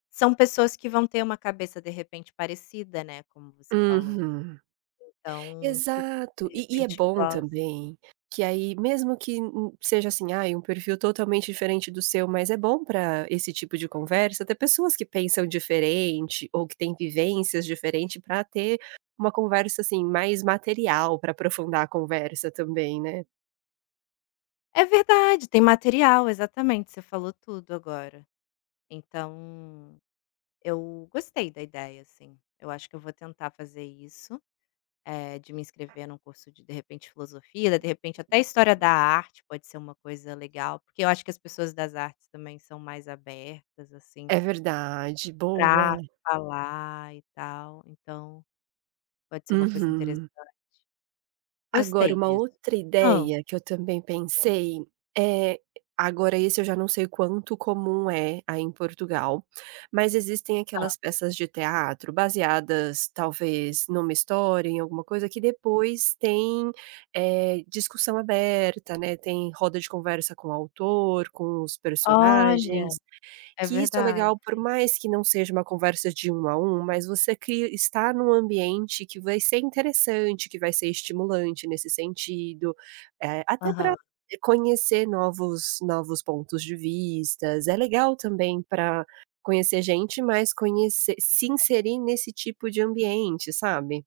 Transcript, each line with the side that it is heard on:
left: São pessoas que vão ter uma cabeça, de repente, parecida, né, como você falou.
right: Uhum.
left: Então que,
right: Exato,
left: de
right: e e é
left: repente,
right: bom
left: possa
right: também que aí mesmo que seja assim, ai, um perfil totalmente diferente do seu, mas é bom para esse tipo de conversa ter pessoas que pensam diferente ou que têm vivências diferente para ter uma conversa, assim, mais material para aprofundar a conversa também, né.
left: É verdade, tem material, exatamente, você falou tudo agora. Então eu gostei da ideia, assim, eu acho que eu vou tentar fazer isso, eh, de me inscrever em um curso de de repente, filosofia, de repente até história da arte pode ser uma coisa legal, porque eu acho que as pessoas das artes também são mais abertas, assim
right: É verdade, boa.
left: para falar e tal, então pode ser uma coisa interessante.
right: Uhum. Agora
left: Gostei
right: uma
left: disso.
right: outra
left: Hã.
right: ideia que eu também pensei, eh, agora esse eu já não sei quanto comum é aí em Portugal, mas existem
left: Hã.
right: aquelas peças de teatro baseadas, talvez, em uma história, em alguma coisa, que depois tem, eh, discussão aberta, né, tem roda de conversa com o autor, com os
left: Olha,
right: personagens,
left: é
right: que isso é
left: verdade.
right: legal, por mais que não seja uma conversa de um a um, mas você cria estar em um ambiente que vai ser interessante, que vai ser estimulante nesse sentido, eh, até para
left: Aham.
right: conhecer novos novos pontos de vistas, é legal também para conhecer gente, mas conhece se inserir nesse tipo de ambiente, sabe.